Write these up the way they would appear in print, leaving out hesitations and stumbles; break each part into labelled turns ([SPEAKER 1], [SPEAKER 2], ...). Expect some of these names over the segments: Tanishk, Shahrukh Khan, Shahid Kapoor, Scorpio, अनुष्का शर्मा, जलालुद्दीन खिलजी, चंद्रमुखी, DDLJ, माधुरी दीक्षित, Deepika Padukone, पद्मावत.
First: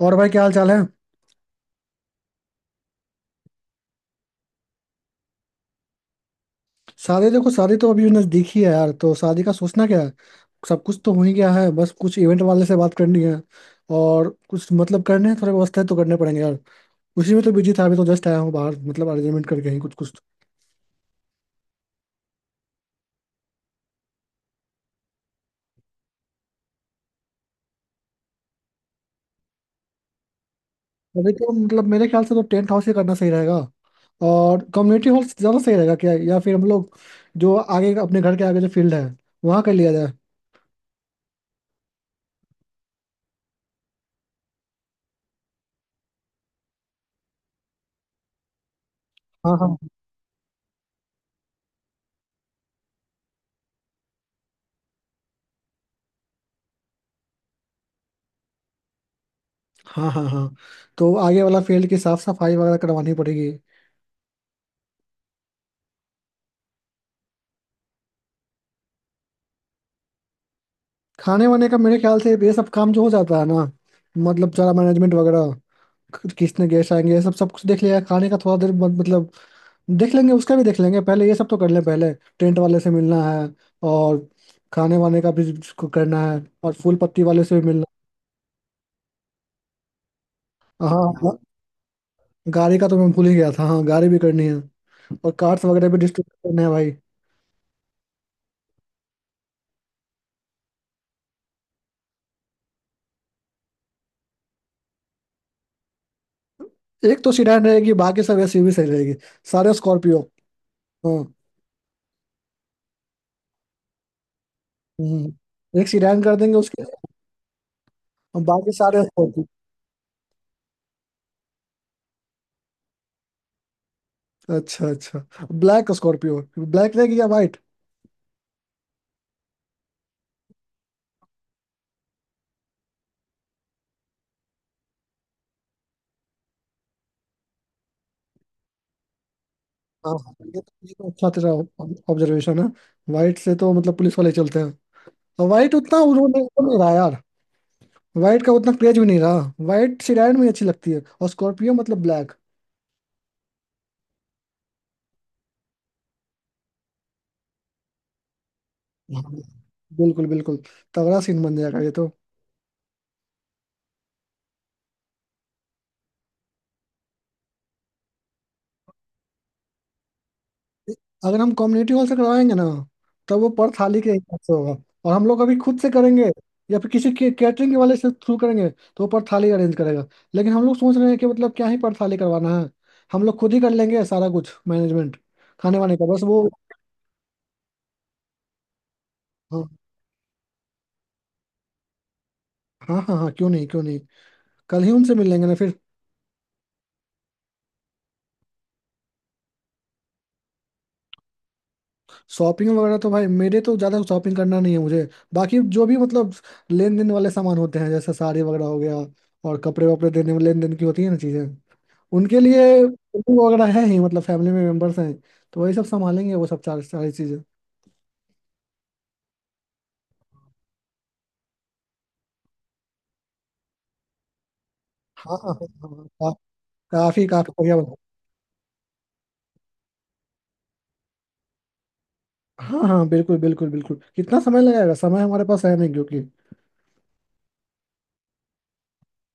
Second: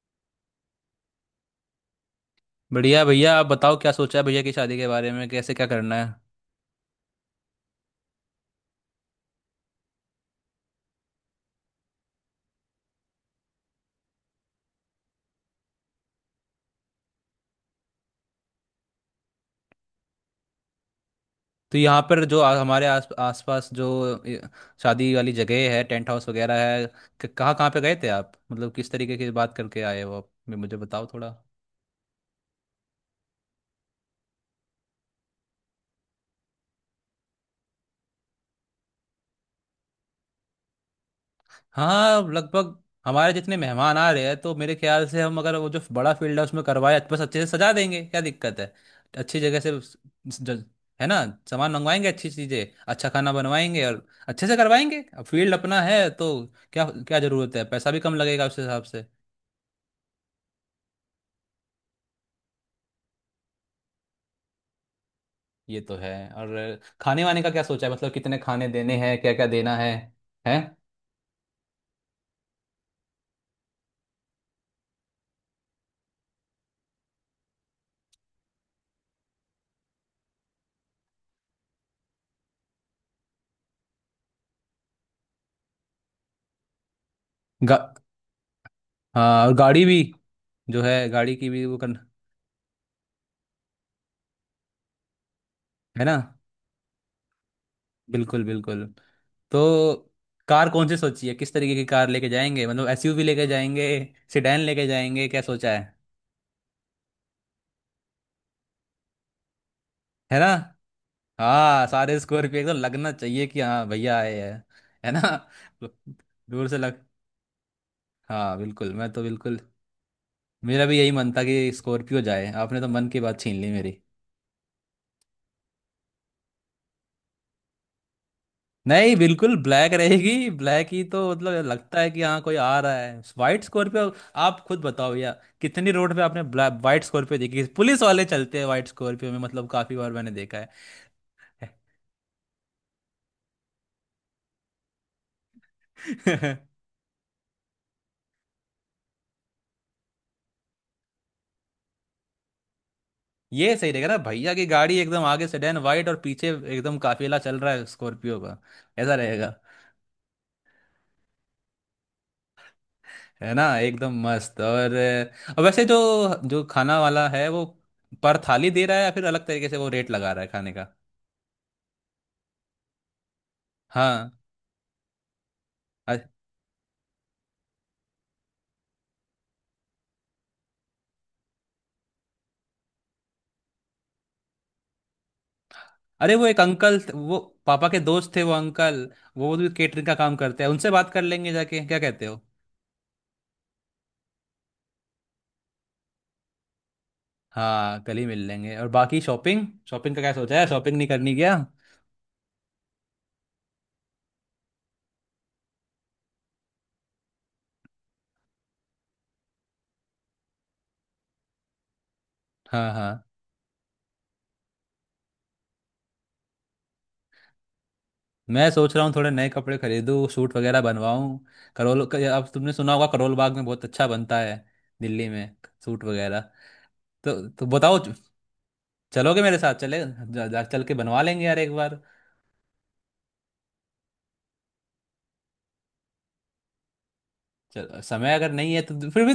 [SPEAKER 1] और भाई क्या हाल चाल है।
[SPEAKER 2] बढ़िया भैया, आप बताओ क्या सोचा है भैया की शादी के बारे में, कैसे क्या करना है।
[SPEAKER 1] शादी देखो, शादी तो अभी नजदीक ही है यार, तो शादी का सोचना क्या है। सब कुछ तो हो ही गया है, बस कुछ इवेंट वाले से बात करनी है और कुछ मतलब करने हैं, थोड़े व्यवस्था तो करने पड़ेंगे यार। उसी में तो बिजी था, अभी तो जस्ट आया हूँ बाहर, मतलब अरेंजमेंट करके ही कुछ कुछ।
[SPEAKER 2] तो यहाँ पर जो हमारे आस आसपास जो शादी वाली जगह है, टेंट हाउस वगैरह है, कहाँ कहाँ पे गए थे आप? मतलब किस तरीके की बात करके आए हो आप, मुझे बताओ
[SPEAKER 1] तो
[SPEAKER 2] थोड़ा।
[SPEAKER 1] देखो मतलब मेरे ख्याल से तो टेंट हाउस ही करना सही रहेगा। और कम्युनिटी हॉल ज़्यादा सही रहेगा क्या, या फिर हम लोग जो आगे, अपने घर के आगे जो फील्ड है, वहाँ कर लिया जाए।
[SPEAKER 2] हाँ, लगभग हमारे जितने मेहमान आ रहे हैं तो मेरे ख्याल से हम अगर वो जो बड़ा फील्ड है उसमें करवाए, बस अच्छे से सजा देंगे, क्या दिक्कत है। अच्छी
[SPEAKER 1] हाँ,
[SPEAKER 2] जगह
[SPEAKER 1] हाँ,
[SPEAKER 2] से ज- है ना, सामान मंगवाएंगे, अच्छी चीजें, अच्छा खाना बनवाएंगे और अच्छे से करवाएंगे। अब फील्ड अपना है तो क्या क्या जरूरत है, पैसा भी कम लगेगा उस हिसाब से।
[SPEAKER 1] हाँ, हाँ, हाँ। तो आगे वाला फील्ड की साफ सफाई वगैरह करवानी पड़ेगी।
[SPEAKER 2] ये तो है। और खाने वाने का क्या सोचा है? मतलब कितने खाने देने हैं, क्या क्या देना है, हैं?
[SPEAKER 1] खाने वाने का मेरे ख्याल से ये सब काम जो हो जाता है ना, मतलब सारा मैनेजमेंट वगैरह, किसने गेस्ट आएंगे ये सब सब कुछ देख लिया। खाने का थोड़ा देर मतलब देख लेंगे, उसका भी देख लेंगे, पहले ये सब तो कर लें पहले। टेंट वाले से मिलना है और खाने वाने का भी उसको करना है और फूल पत्ती वाले से भी
[SPEAKER 2] गा,
[SPEAKER 1] मिलना।
[SPEAKER 2] हाँ, और गाड़ी भी, जो
[SPEAKER 1] हाँ,
[SPEAKER 2] है
[SPEAKER 1] हाँ।
[SPEAKER 2] गाड़ी की भी वो करना।
[SPEAKER 1] गाड़ी का तो मैं भूल ही गया था, हाँ गाड़ी भी करनी है और कार्ड्स वगैरह भी
[SPEAKER 2] है ना।
[SPEAKER 1] डिस्ट्रीब्यूट करने हैं भाई।
[SPEAKER 2] बिल्कुल बिल्कुल। तो कार कौन सी सोची है? किस तरीके की कार लेके जाएंगे, मतलब एसयूवी लेके जाएंगे, सेडान लेके जाएंगे, क्या सोचा है?
[SPEAKER 1] एक तो सीडान रहेगी, बाकी सब एसयूवी सही रहेगी, सारे स्कॉर्पियो।
[SPEAKER 2] है ना।
[SPEAKER 1] हाँ।
[SPEAKER 2] हाँ सारे स्कॉर्पियो, एकदम लगना चाहिए कि हाँ भैया आए हैं। है ना।
[SPEAKER 1] हम्म, एक सीडान कर देंगे
[SPEAKER 2] दूर से
[SPEAKER 1] उसके
[SPEAKER 2] लग,
[SPEAKER 1] और
[SPEAKER 2] हाँ
[SPEAKER 1] बाकी
[SPEAKER 2] बिल्कुल,
[SPEAKER 1] सारे।
[SPEAKER 2] मैं तो बिल्कुल, मेरा भी यही मन था कि स्कॉर्पियो जाए, आपने तो मन की बात छीन ली मेरी।
[SPEAKER 1] अच्छा अच्छा। ब्लैक स्कॉर्पियो, ब्लैक रहेगी या वाइट।
[SPEAKER 2] नहीं, बिल्कुल ब्लैक रहेगी, ब्लैक ही तो मतलब लगता है कि हाँ कोई आ रहा है। व्हाइट स्कॉर्पियो, आप खुद बताओ यार कितनी रोड पे आपने ब्लैक व्हाइट स्कॉर्पियो देखी? पुलिस वाले चलते हैं व्हाइट स्कॉर्पियो में, मतलब काफी
[SPEAKER 1] हाँ
[SPEAKER 2] बार मैंने
[SPEAKER 1] हाँ,
[SPEAKER 2] देखा
[SPEAKER 1] ये
[SPEAKER 2] है।
[SPEAKER 1] तो ये तो अच्छा तेरा ऑब्जर्वेशन है। वाइट से तो मतलब पुलिस वाले चलते हैं और वाइट उतना उन्होंने वो नहीं रहा यार। वाइट का उतना क्रेज भी नहीं रहा। वाइट सिडान में अच्छी लगती है और स्कॉर्पियो मतलब ब्लैक।
[SPEAKER 2] ये सही रहेगा ना, भैया की गाड़ी एकदम आगे सेडान व्हाइट और पीछे एकदम काफिला चल रहा है स्कॉर्पियो का, ऐसा
[SPEAKER 1] हाँ।
[SPEAKER 2] रहेगा।
[SPEAKER 1] बिल्कुल बिल्कुल, तगड़ा सीन बन जाएगा ये तो।
[SPEAKER 2] है ना, एकदम मस्त। और वैसे जो जो खाना वाला है, वो पर थाली दे रहा है या फिर अलग तरीके से वो रेट लगा रहा है खाने का?
[SPEAKER 1] अगर हम कम्युनिटी हॉल से करवाएंगे ना, तब वो पर थाली के
[SPEAKER 2] हाँ,
[SPEAKER 1] हिसाब से होगा। और हम लोग अभी खुद से करेंगे या फिर किसी के कैटरिंग वाले से थ्रू करेंगे, तो वो पर थाली अरेंज करेगा। लेकिन हम लोग सोच रहे हैं कि मतलब क्या ही पर थाली करवाना है, हम लोग खुद ही कर लेंगे सारा कुछ मैनेजमेंट, खाने वाने का बस
[SPEAKER 2] अरे
[SPEAKER 1] वो।
[SPEAKER 2] वो एक अंकल वो पापा के दोस्त थे वो अंकल, वो
[SPEAKER 1] हाँ,
[SPEAKER 2] भी केटरिंग का काम करते हैं, उनसे बात कर लेंगे जाके, क्या कहते हो?
[SPEAKER 1] हाँ, हाँ, हाँ, क्यों नहीं क्यों नहीं। कल ही उनसे मिल लेंगे ना फिर।
[SPEAKER 2] हाँ कल ही मिल लेंगे। और बाकी शॉपिंग शॉपिंग का क्या सोचा है, शॉपिंग नहीं करनी क्या?
[SPEAKER 1] शॉपिंग वगैरह तो भाई, मेरे तो ज़्यादा शॉपिंग करना नहीं है मुझे। बाकी जो भी मतलब लेन देन वाले सामान होते हैं, जैसे साड़ी वगैरह हो गया। और कपड़े वपड़े देने में लेन देन की होती है ना चीज़ें, उनके लिए
[SPEAKER 2] हाँ हाँ,
[SPEAKER 1] कुकिंग वगैरह है ही। मतलब फैमिली में मेंबर्स हैं तो वही सब संभालेंगे, वो सब चार सारी चीजें।
[SPEAKER 2] मैं सोच रहा हूँ थोड़े नए कपड़े खरीदूँ, सूट वगैरह बनवाऊँ। अब तुमने सुना होगा करोल बाग में बहुत अच्छा बनता है, दिल्ली
[SPEAKER 1] हाँ, हाँ,
[SPEAKER 2] में,
[SPEAKER 1] हाँ, हाँ,
[SPEAKER 2] सूट वगैरह।
[SPEAKER 1] काफी काफी
[SPEAKER 2] तो
[SPEAKER 1] बढ़िया बना।
[SPEAKER 2] बताओ, चलोगे मेरे साथ? चले जा, जा, चल के बनवा लेंगे यार एक बार।
[SPEAKER 1] हाँ हाँ, बिल्कुल बिल्कुल बिल्कुल, कितना समय लगेगा, समय हमारे पास है नहीं क्योंकि
[SPEAKER 2] चलो समय अगर नहीं है तो फिर भी,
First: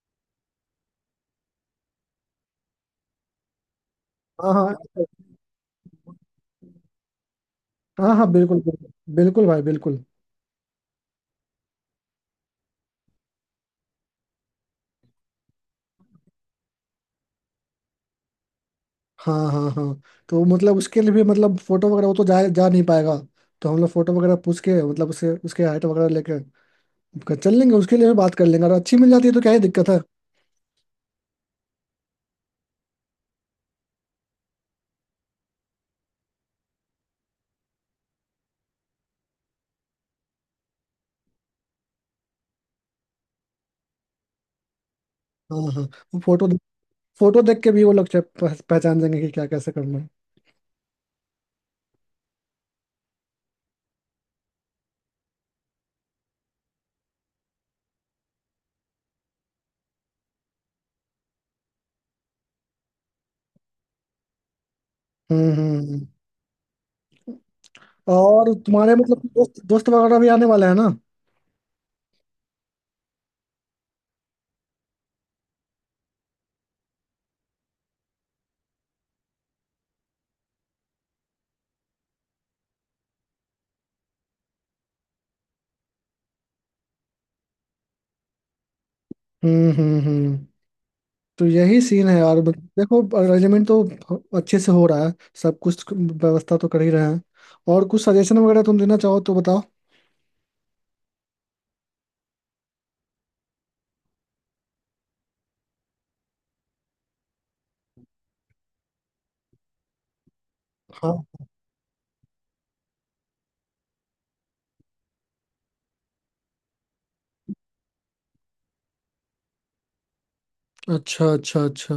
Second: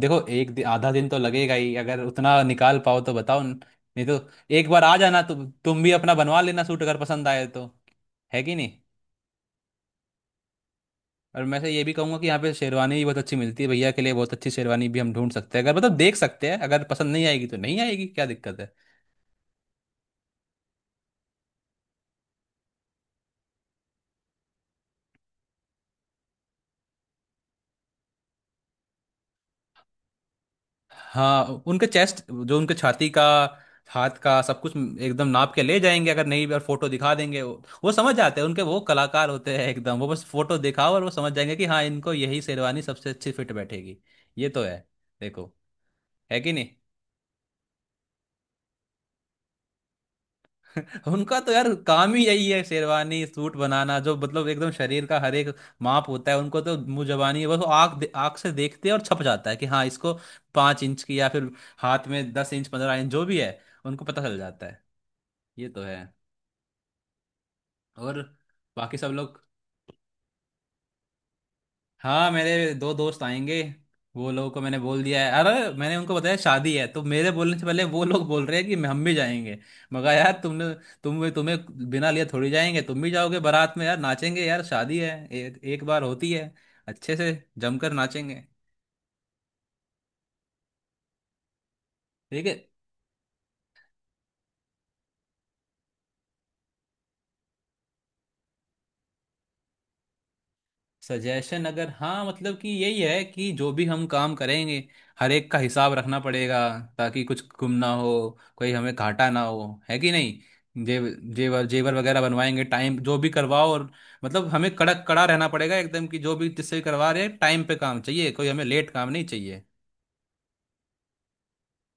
[SPEAKER 2] देखो एक आधा दिन तो लगेगा ही, अगर उतना निकाल पाओ तो बताओ, नहीं तो
[SPEAKER 1] हाँ
[SPEAKER 2] एक
[SPEAKER 1] हाँ
[SPEAKER 2] बार आ जाना तो। तुम भी अपना बनवा लेना सूट अगर पसंद आए तो।
[SPEAKER 1] हाँ, हाँ
[SPEAKER 2] है कि
[SPEAKER 1] बिल्कुल
[SPEAKER 2] नहीं।
[SPEAKER 1] बिल्कुल बिल्कुल भाई बिल्कुल।
[SPEAKER 2] और मैं से ये भी कहूंगा कि यहाँ पे शेरवानी भी बहुत अच्छी मिलती है, भैया के लिए बहुत अच्छी शेरवानी भी हम ढूंढ सकते हैं, अगर मतलब देख सकते हैं, अगर पसंद नहीं आएगी तो नहीं आएगी, क्या दिक्कत है।
[SPEAKER 1] हाँ, हाँ, हाँ। तो मतलब उसके लिए भी, मतलब फोटो वगैरह, वो तो जा जा नहीं पाएगा। तो हम लोग फोटो वगैरह पूछ के, मतलब उसके उसके हाइट वगैरह लेके चल लेंगे, उसके लिए भी बात कर लेंगे, अगर अच्छी मिल जाती है तो क्या ही दिक्कत है।
[SPEAKER 2] हाँ उनके चेस्ट जो उनके छाती का, हाथ का सब कुछ एकदम नाप के ले जाएंगे, अगर नहीं भी और फोटो दिखा देंगे, वो समझ जाते हैं, उनके वो कलाकार होते हैं एकदम, वो बस फोटो दिखाओ और वो समझ जाएंगे कि हाँ इनको यही शेरवानी सबसे अच्छी फिट बैठेगी। ये तो है, देखो,
[SPEAKER 1] हाँ, हाँ। वो
[SPEAKER 2] है
[SPEAKER 1] फोटो,
[SPEAKER 2] कि नहीं।
[SPEAKER 1] फोटो देख के भी वो लोग पहचान जाएंगे कि क्या कैसे करना है।
[SPEAKER 2] उनका तो यार काम ही यही है शेरवानी सूट बनाना, जो मतलब एकदम शरीर का हर एक माप होता है उनको तो मुंह जबानी, बस वो आँख आँख से देखते हैं और छप जाता है कि हाँ इसको पाँच इंच की या फिर हाथ में दस इंच पंद्रह इंच जो भी है, उनको पता चल जाता है।
[SPEAKER 1] हम्म
[SPEAKER 2] ये
[SPEAKER 1] हम्म
[SPEAKER 2] तो है
[SPEAKER 1] हम्म।
[SPEAKER 2] और
[SPEAKER 1] और तुम्हारे
[SPEAKER 2] बाकी सब
[SPEAKER 1] मतलब
[SPEAKER 2] लोग,
[SPEAKER 1] दोस्त दोस्त वगैरह भी आने वाले हैं ना।
[SPEAKER 2] हाँ मेरे दो दोस्त आएंगे, वो लोगों को मैंने बोल दिया है। अरे मैंने उनको बताया शादी है तो मेरे बोलने से पहले वो लोग बोल रहे हैं कि हम भी जाएंगे। मगर यार तुमने, तुम्हें बिना लिए थोड़ी जाएंगे, तुम भी जाओगे बारात में यार, नाचेंगे यार, शादी है, एक बार होती है, अच्छे से जमकर नाचेंगे।
[SPEAKER 1] हम्म हम्म हम्म। तो यही सीन है यार,
[SPEAKER 2] ठीक
[SPEAKER 1] मतलब
[SPEAKER 2] है,
[SPEAKER 1] देखो, अरेंजमेंट तो अच्छे से हो रहा है, सब कुछ व्यवस्था तो कर ही रहे हैं। और कुछ सजेशन वगैरह तुम देना चाहो तो बताओ।
[SPEAKER 2] सजेशन अगर हाँ मतलब कि यही है कि जो भी हम काम करेंगे हर एक का हिसाब रखना पड़ेगा, ताकि कुछ गुम ना हो, कोई हमें घाटा ना हो, है कि नहीं। जेब
[SPEAKER 1] हाँ।
[SPEAKER 2] जेवर जेवर वगैरह बनवाएंगे टाइम, जो भी करवाओ, और मतलब हमें कड़क कड़ा रहना पड़ेगा एकदम कि जो भी जिससे भी करवा रहे हैं टाइम पे काम चाहिए, कोई हमें लेट काम नहीं चाहिए।
[SPEAKER 1] अच्छा अच्छा अच्छा।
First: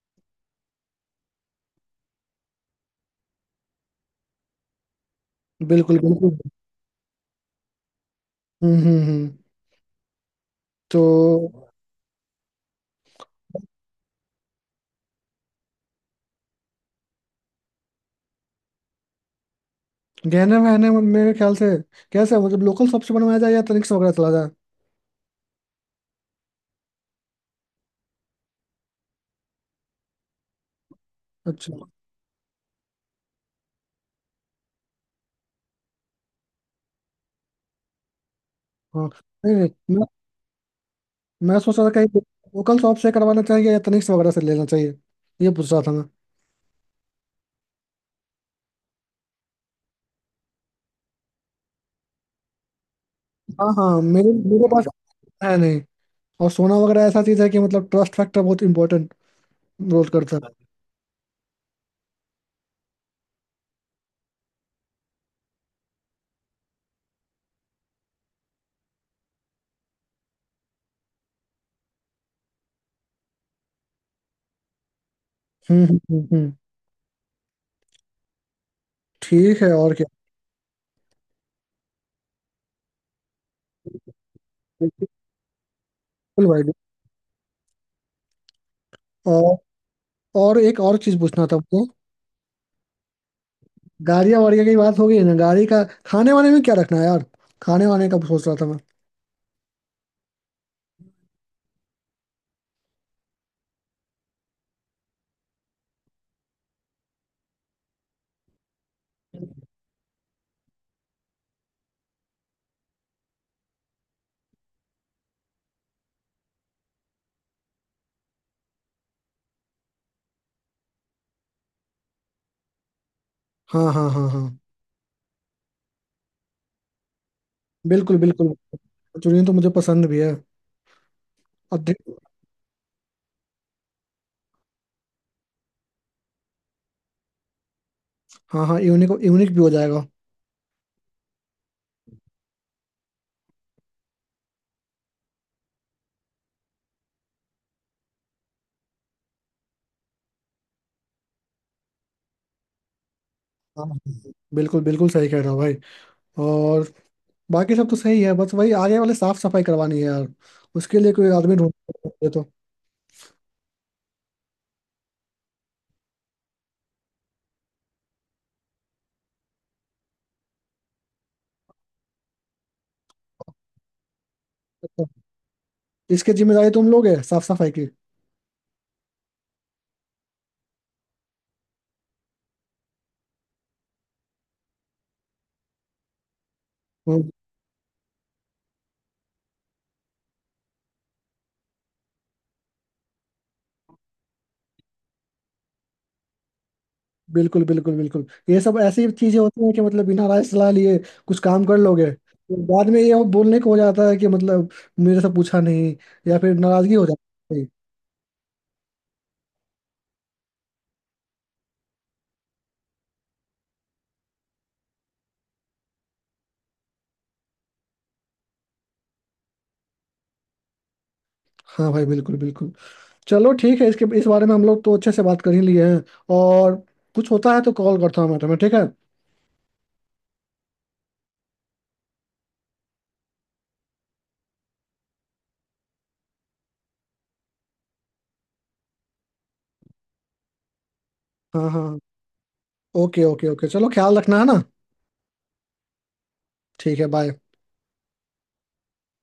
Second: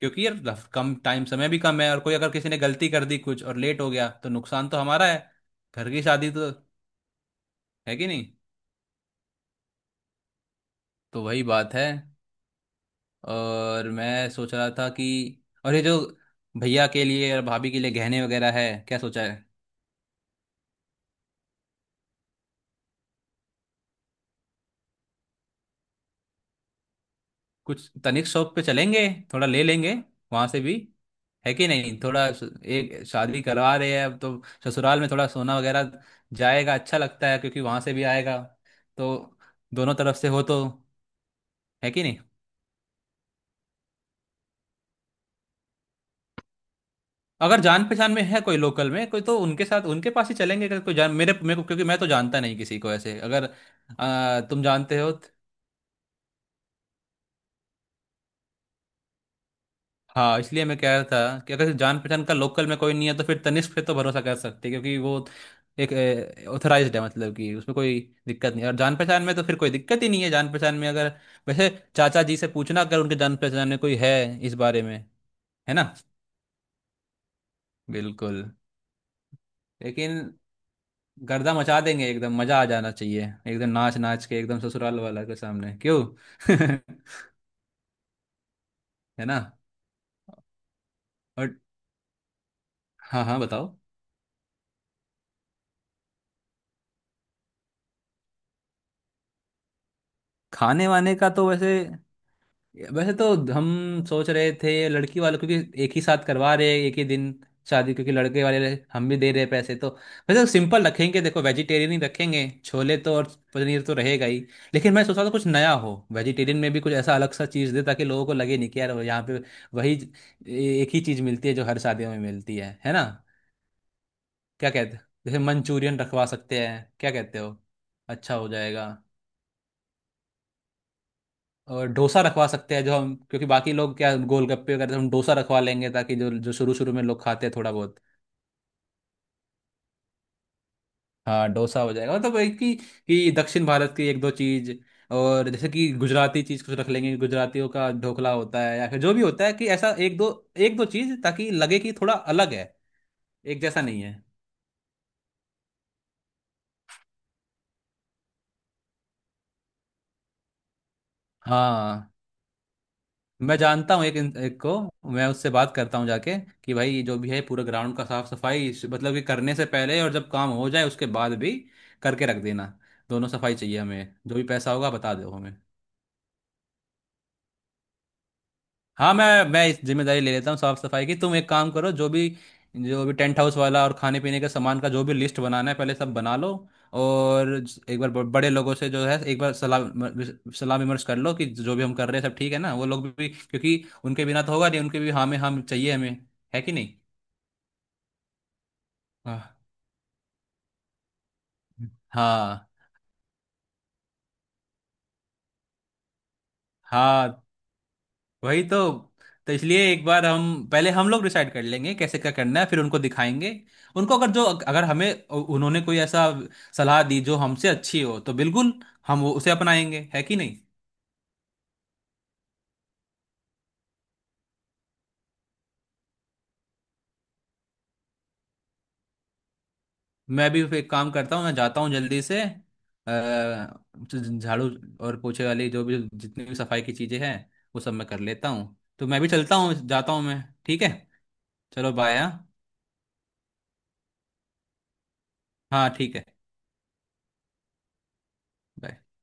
[SPEAKER 2] क्योंकि यार कम टाइम, समय भी कम है, और कोई अगर किसी ने गलती कर दी, कुछ और लेट हो गया तो नुकसान तो हमारा है। घर
[SPEAKER 1] बिल्कुल
[SPEAKER 2] की
[SPEAKER 1] बिल्कुल।
[SPEAKER 2] शादी तो, है कि नहीं।
[SPEAKER 1] हम्म हम्म हम्म। तो
[SPEAKER 2] तो वही बात है। और मैं सोच रहा था कि और ये जो भैया के लिए और भाभी के लिए गहने वगैरह है, क्या सोचा है?
[SPEAKER 1] गहने वहने में मेरे ख्याल से कैसे, मतलब लोकल शॉप से बनवाया जाए या तनिक से वगैरह चला जाए।
[SPEAKER 2] कुछ तनिक शॉप पे चलेंगे, थोड़ा ले लेंगे वहां से भी, है कि
[SPEAKER 1] अच्छा।
[SPEAKER 2] नहीं। थोड़ा एक शादी करवा रहे हैं अब, तो ससुराल में थोड़ा सोना वगैरह जाएगा अच्छा लगता है, क्योंकि वहां से भी आएगा
[SPEAKER 1] हाँ।
[SPEAKER 2] तो,
[SPEAKER 1] नहीं
[SPEAKER 2] दोनों
[SPEAKER 1] नहीं,
[SPEAKER 2] तरफ से हो तो,
[SPEAKER 1] मैं सोच रहा था
[SPEAKER 2] है कि नहीं।
[SPEAKER 1] कहीं लोकल शॉप से करवाना चाहिए या तनिष्क वगैरह से लेना चाहिए, ये पूछ रहा था मैं।
[SPEAKER 2] अगर जान पहचान में है कोई लोकल में कोई तो उनके साथ उनके पास ही चलेंगे। अगर कोई जान, मेरे मेरे को क्योंकि मैं तो जानता नहीं किसी को ऐसे, अगर
[SPEAKER 1] हाँ हाँ, मेरे
[SPEAKER 2] तुम
[SPEAKER 1] मेरे पास
[SPEAKER 2] जानते हो।
[SPEAKER 1] है नहीं। और सोना वगैरह ऐसा चीज है कि मतलब ट्रस्ट फैक्टर बहुत इंपॉर्टेंट रोल करता
[SPEAKER 2] हाँ
[SPEAKER 1] है।
[SPEAKER 2] इसलिए मैं कह रहा था कि अगर जान पहचान का लोकल में कोई नहीं है तो फिर तनिष्क पे तो भरोसा कर सकते हैं, क्योंकि वो एक ऑथराइज्ड है, मतलब कि उसमें कोई दिक्कत नहीं है। और जान पहचान में तो फिर कोई दिक्कत ही नहीं है। जान पहचान में अगर, वैसे चाचा जी से पूछना अगर उनके जान पहचान में कोई है इस बारे में। है
[SPEAKER 1] हम्म
[SPEAKER 2] ना,
[SPEAKER 1] हम्म हम्म हम्म।
[SPEAKER 2] बिल्कुल।
[SPEAKER 1] ठीक है, और क्या।
[SPEAKER 2] लेकिन गर्दा मचा देंगे एकदम, मजा आ जाना चाहिए एकदम, नाच नाच के एकदम ससुराल
[SPEAKER 1] बिल्कुल
[SPEAKER 2] वाला के सामने, क्यों।
[SPEAKER 1] भाई।
[SPEAKER 2] है ना।
[SPEAKER 1] और एक और चीज पूछना
[SPEAKER 2] और
[SPEAKER 1] था मुझे।
[SPEAKER 2] हाँ हाँ बताओ।
[SPEAKER 1] गाड़िया वाड़िया की बात हो गई ना, गाड़ी का। खाने वाने में क्या रखना है यार, खाने वाने का सोच रहा था मैं।
[SPEAKER 2] खाने वाने का तो वैसे, वैसे तो हम सोच रहे थे लड़की वालों, क्योंकि एक ही साथ करवा रहे हैं एक ही दिन शादी, क्योंकि लड़के वाले हम भी दे रहे हैं पैसे तो, वैसे तो सिंपल रखेंगे, देखो वेजिटेरियन ही रखेंगे, छोले तो और पनीर तो रहेगा ही। लेकिन मैं सोच रहा था कुछ नया हो, वेजिटेरियन में भी कुछ ऐसा अलग सा चीज़ दे, ताकि लोगों को लगे नहीं कि यार यहाँ पे वही एक ही चीज़ मिलती है जो हर शादियों में मिलती है ना।
[SPEAKER 1] हाँ, हाँ, हाँ, हाँ,
[SPEAKER 2] क्या कहते, जैसे मंचूरियन रखवा सकते हैं, क्या कहते हो?
[SPEAKER 1] बिल्कुल
[SPEAKER 2] अच्छा
[SPEAKER 1] बिल्कुल।
[SPEAKER 2] हो जाएगा।
[SPEAKER 1] मंचूरियन तो मुझे पसंद भी है और
[SPEAKER 2] और डोसा रखवा सकते हैं, जो हम क्योंकि बाकी लोग क्या गोलगप्पे वगैरह, हम डोसा रखवा लेंगे ताकि जो जो शुरू शुरू में लोग खाते हैं थोड़ा बहुत।
[SPEAKER 1] हाँ हाँ, यूनिक यूनिक भी हो जाएगा।
[SPEAKER 2] हाँ डोसा हो जाएगा, मतलब एक ही कि दक्षिण भारत की एक दो चीज, और जैसे कि गुजराती चीज कुछ रख लेंगे, गुजरातियों का ढोकला होता है या फिर जो भी होता है, कि ऐसा एक दो, एक दो चीज ताकि लगे कि थोड़ा अलग है, एक जैसा
[SPEAKER 1] हाँ,
[SPEAKER 2] नहीं है।
[SPEAKER 1] बिल्कुल बिल्कुल सही कह रहे हो भाई। और बाकी सब तो सही है, बस वही आगे वाले साफ सफाई करवानी है यार, उसके लिए कोई आदमी ढूंढ
[SPEAKER 2] हाँ
[SPEAKER 1] तो।
[SPEAKER 2] मैं जानता हूँ एक को मैं, उससे बात करता हूँ जाके, कि भाई ये जो भी है पूरा ग्राउंड का साफ सफाई मतलब कि करने से पहले और जब काम हो जाए उसके बाद भी करके रख देना, दोनों सफाई चाहिए हमें, जो भी पैसा होगा बता दो हमें।
[SPEAKER 1] इसकी जिम्मेदारी तुम लोगे साफ सफाई की।
[SPEAKER 2] हाँ मैं इस जिम्मेदारी ले लेता हूँ साफ सफाई की, तुम एक काम करो, जो भी टेंट हाउस वाला और खाने पीने के सामान का जो भी लिस्ट बनाना है पहले सब बना लो।
[SPEAKER 1] हम्म,
[SPEAKER 2] और एक बार बड़े लोगों से जो है एक बार सलाह विमर्श कर लो कि जो भी हम कर रहे हैं सब ठीक है ना, वो लोग भी क्योंकि उनके बिना तो होगा नहीं, उनके भी हाँ में हम चाहिए हमें, है कि नहीं।
[SPEAKER 1] बिल्कुल बिल्कुल बिल्कुल, ये सब ऐसी चीजें
[SPEAKER 2] हाँ
[SPEAKER 1] होती हैं कि मतलब बिना राय सलाह लिए कुछ काम कर लोगे तो
[SPEAKER 2] हाँ
[SPEAKER 1] बाद में ये वो बोलने को हो जाता है कि मतलब मेरे से पूछा नहीं या फिर नाराजगी हो
[SPEAKER 2] हाँ,
[SPEAKER 1] जाती है।
[SPEAKER 2] वही तो। तो इसलिए एक बार हम पहले हम लोग डिसाइड कर लेंगे कैसे क्या करना है, फिर उनको दिखाएंगे। उनको अगर जो अगर हमें, उन्होंने कोई ऐसा सलाह दी जो हमसे अच्छी हो तो बिल्कुल हम वो उसे अपनाएंगे, है कि नहीं।
[SPEAKER 1] हाँ भाई, बिल्कुल बिल्कुल। चलो ठीक है, इसके इस बारे में हम लोग तो अच्छे से बात कर ही लिए हैं। और कुछ होता है तो कॉल करता हूँ मैं तुम्हें, ठीक है।
[SPEAKER 2] मैं भी एक काम करता हूँ, मैं जाता हूँ जल्दी से झाड़ू और पोछे वाली जो भी जितनी भी सफाई की चीज़ें हैं वो सब मैं कर लेता हूँ, तो मैं भी चलता हूँ जाता हूँ मैं, ठीक है।
[SPEAKER 1] हाँ, हाँ,
[SPEAKER 2] चलो
[SPEAKER 1] हाँ।
[SPEAKER 2] बाय। हाँ
[SPEAKER 1] ओके ओके ओके, चलो, ख्याल रखना, है ना।
[SPEAKER 2] हाँ, ठीक है।
[SPEAKER 1] ठीक है, बाय।
[SPEAKER 2] bye।